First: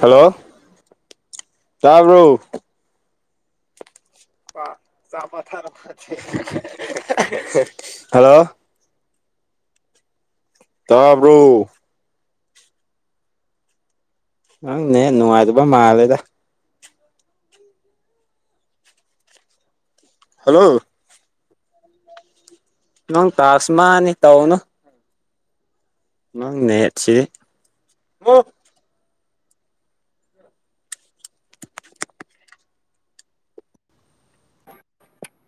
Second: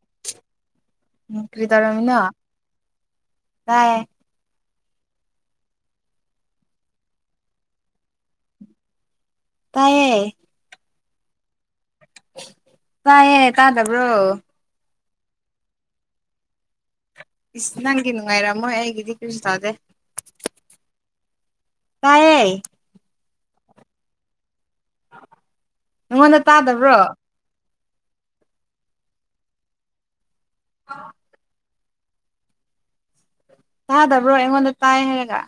hello ꯎ ꯀ꯭ꯔꯤ ꯇꯔꯃꯤ ꯇꯥꯕ꯭ꯔꯣ ꯀꯥꯏ ꯑꯟꯏꯟꯇꯦꯜꯂꯤꯖꯦꯕꯜ ꯇꯥꯏꯑꯌꯦ ꯇꯥꯕ꯭ꯔꯣ ꯇꯥꯏꯌꯦ ꯇꯥꯗꯕ꯭ꯔꯣ ꯅꯪ ꯅꯦꯠ ꯅꯨꯡꯉꯥꯏꯗꯨꯕ ꯃꯥꯜꯂꯦꯗ ꯏꯁ ꯅꯪꯒꯤ ꯅꯨꯡꯉꯥꯏꯔꯝꯃꯣꯏ ꯑꯩꯒꯤꯗꯤ ꯀꯩꯁꯨ ꯇꯥꯗꯦ ꯍꯜꯂꯣ ꯇꯥꯏꯌꯦ ꯅꯪ ꯇꯥꯥꯁꯃꯥꯅꯤ ꯇꯧꯅꯨ ꯑꯩꯉꯣꯟꯗ ꯂ ꯇꯥꯗꯕ꯭ꯔꯣ ꯅꯠꯁꯤ ꯑ ꯆꯥꯗꯕ꯭ꯔꯣ ꯑꯩꯉꯣꯟꯗ ꯇꯥꯏ ꯍꯥꯏꯔꯒ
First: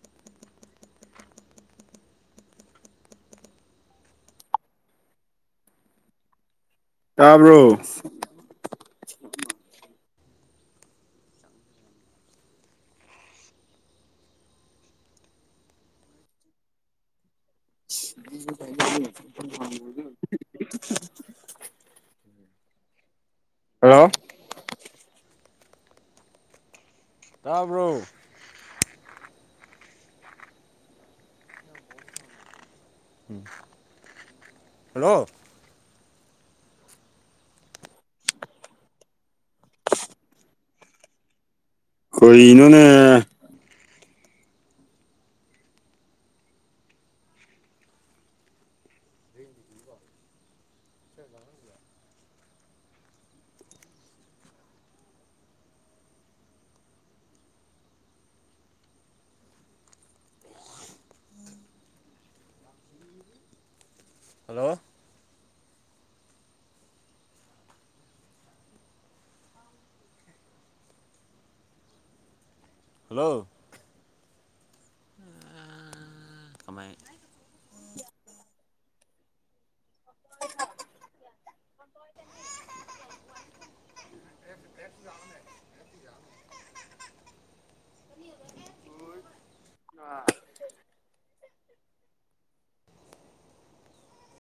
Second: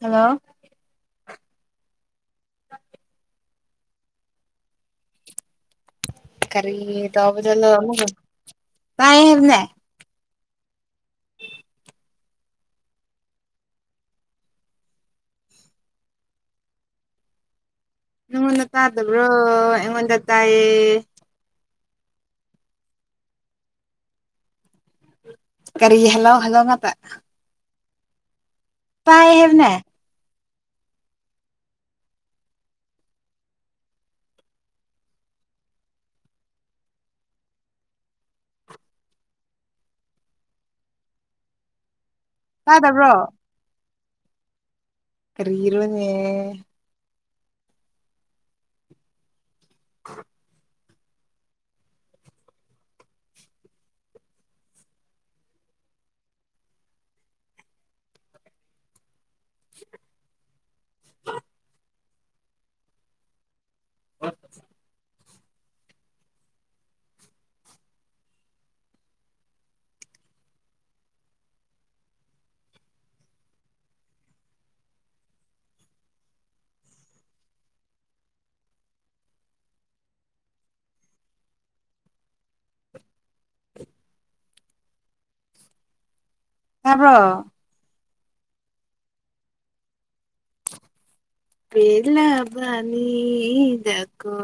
ꯍꯜꯂꯣ [inaudible] ꯈꯔꯤ ꯇꯗ ꯇꯥꯕ꯭ꯔꯣ ꯑꯃ ꯉ ꯍꯥꯏꯕꯅꯦ [inaudible] ꯅꯉꯣꯟꯗ ꯇꯥꯗꯕ꯭ꯔꯣ ꯑꯩꯉꯣꯟꯗ ꯇꯥꯏꯌꯦ ꯍꯜꯂꯣ ꯀꯔꯤ ꯍꯜꯂꯣ ꯍꯜꯂꯣ ꯃꯥꯆꯥ ꯇꯥꯕ꯭ꯔꯨ ꯄꯥꯏ ꯍꯥꯏꯦꯕꯅꯦ ꯍꯜꯂꯣ ꯑꯩꯣꯏ ꯏꯣꯅꯦ ꯇꯥꯗꯕ꯭ꯔꯣ ꯔꯤꯔꯣꯅꯦꯦ [inaudible] ꯍꯜꯂꯣ ꯍꯜꯂꯣ ꯀꯃꯥꯏ ꯌꯥꯕ꯭ꯔꯣ ꯄꯦꯂꯕꯥꯅꯤ ꯌꯥꯀꯣ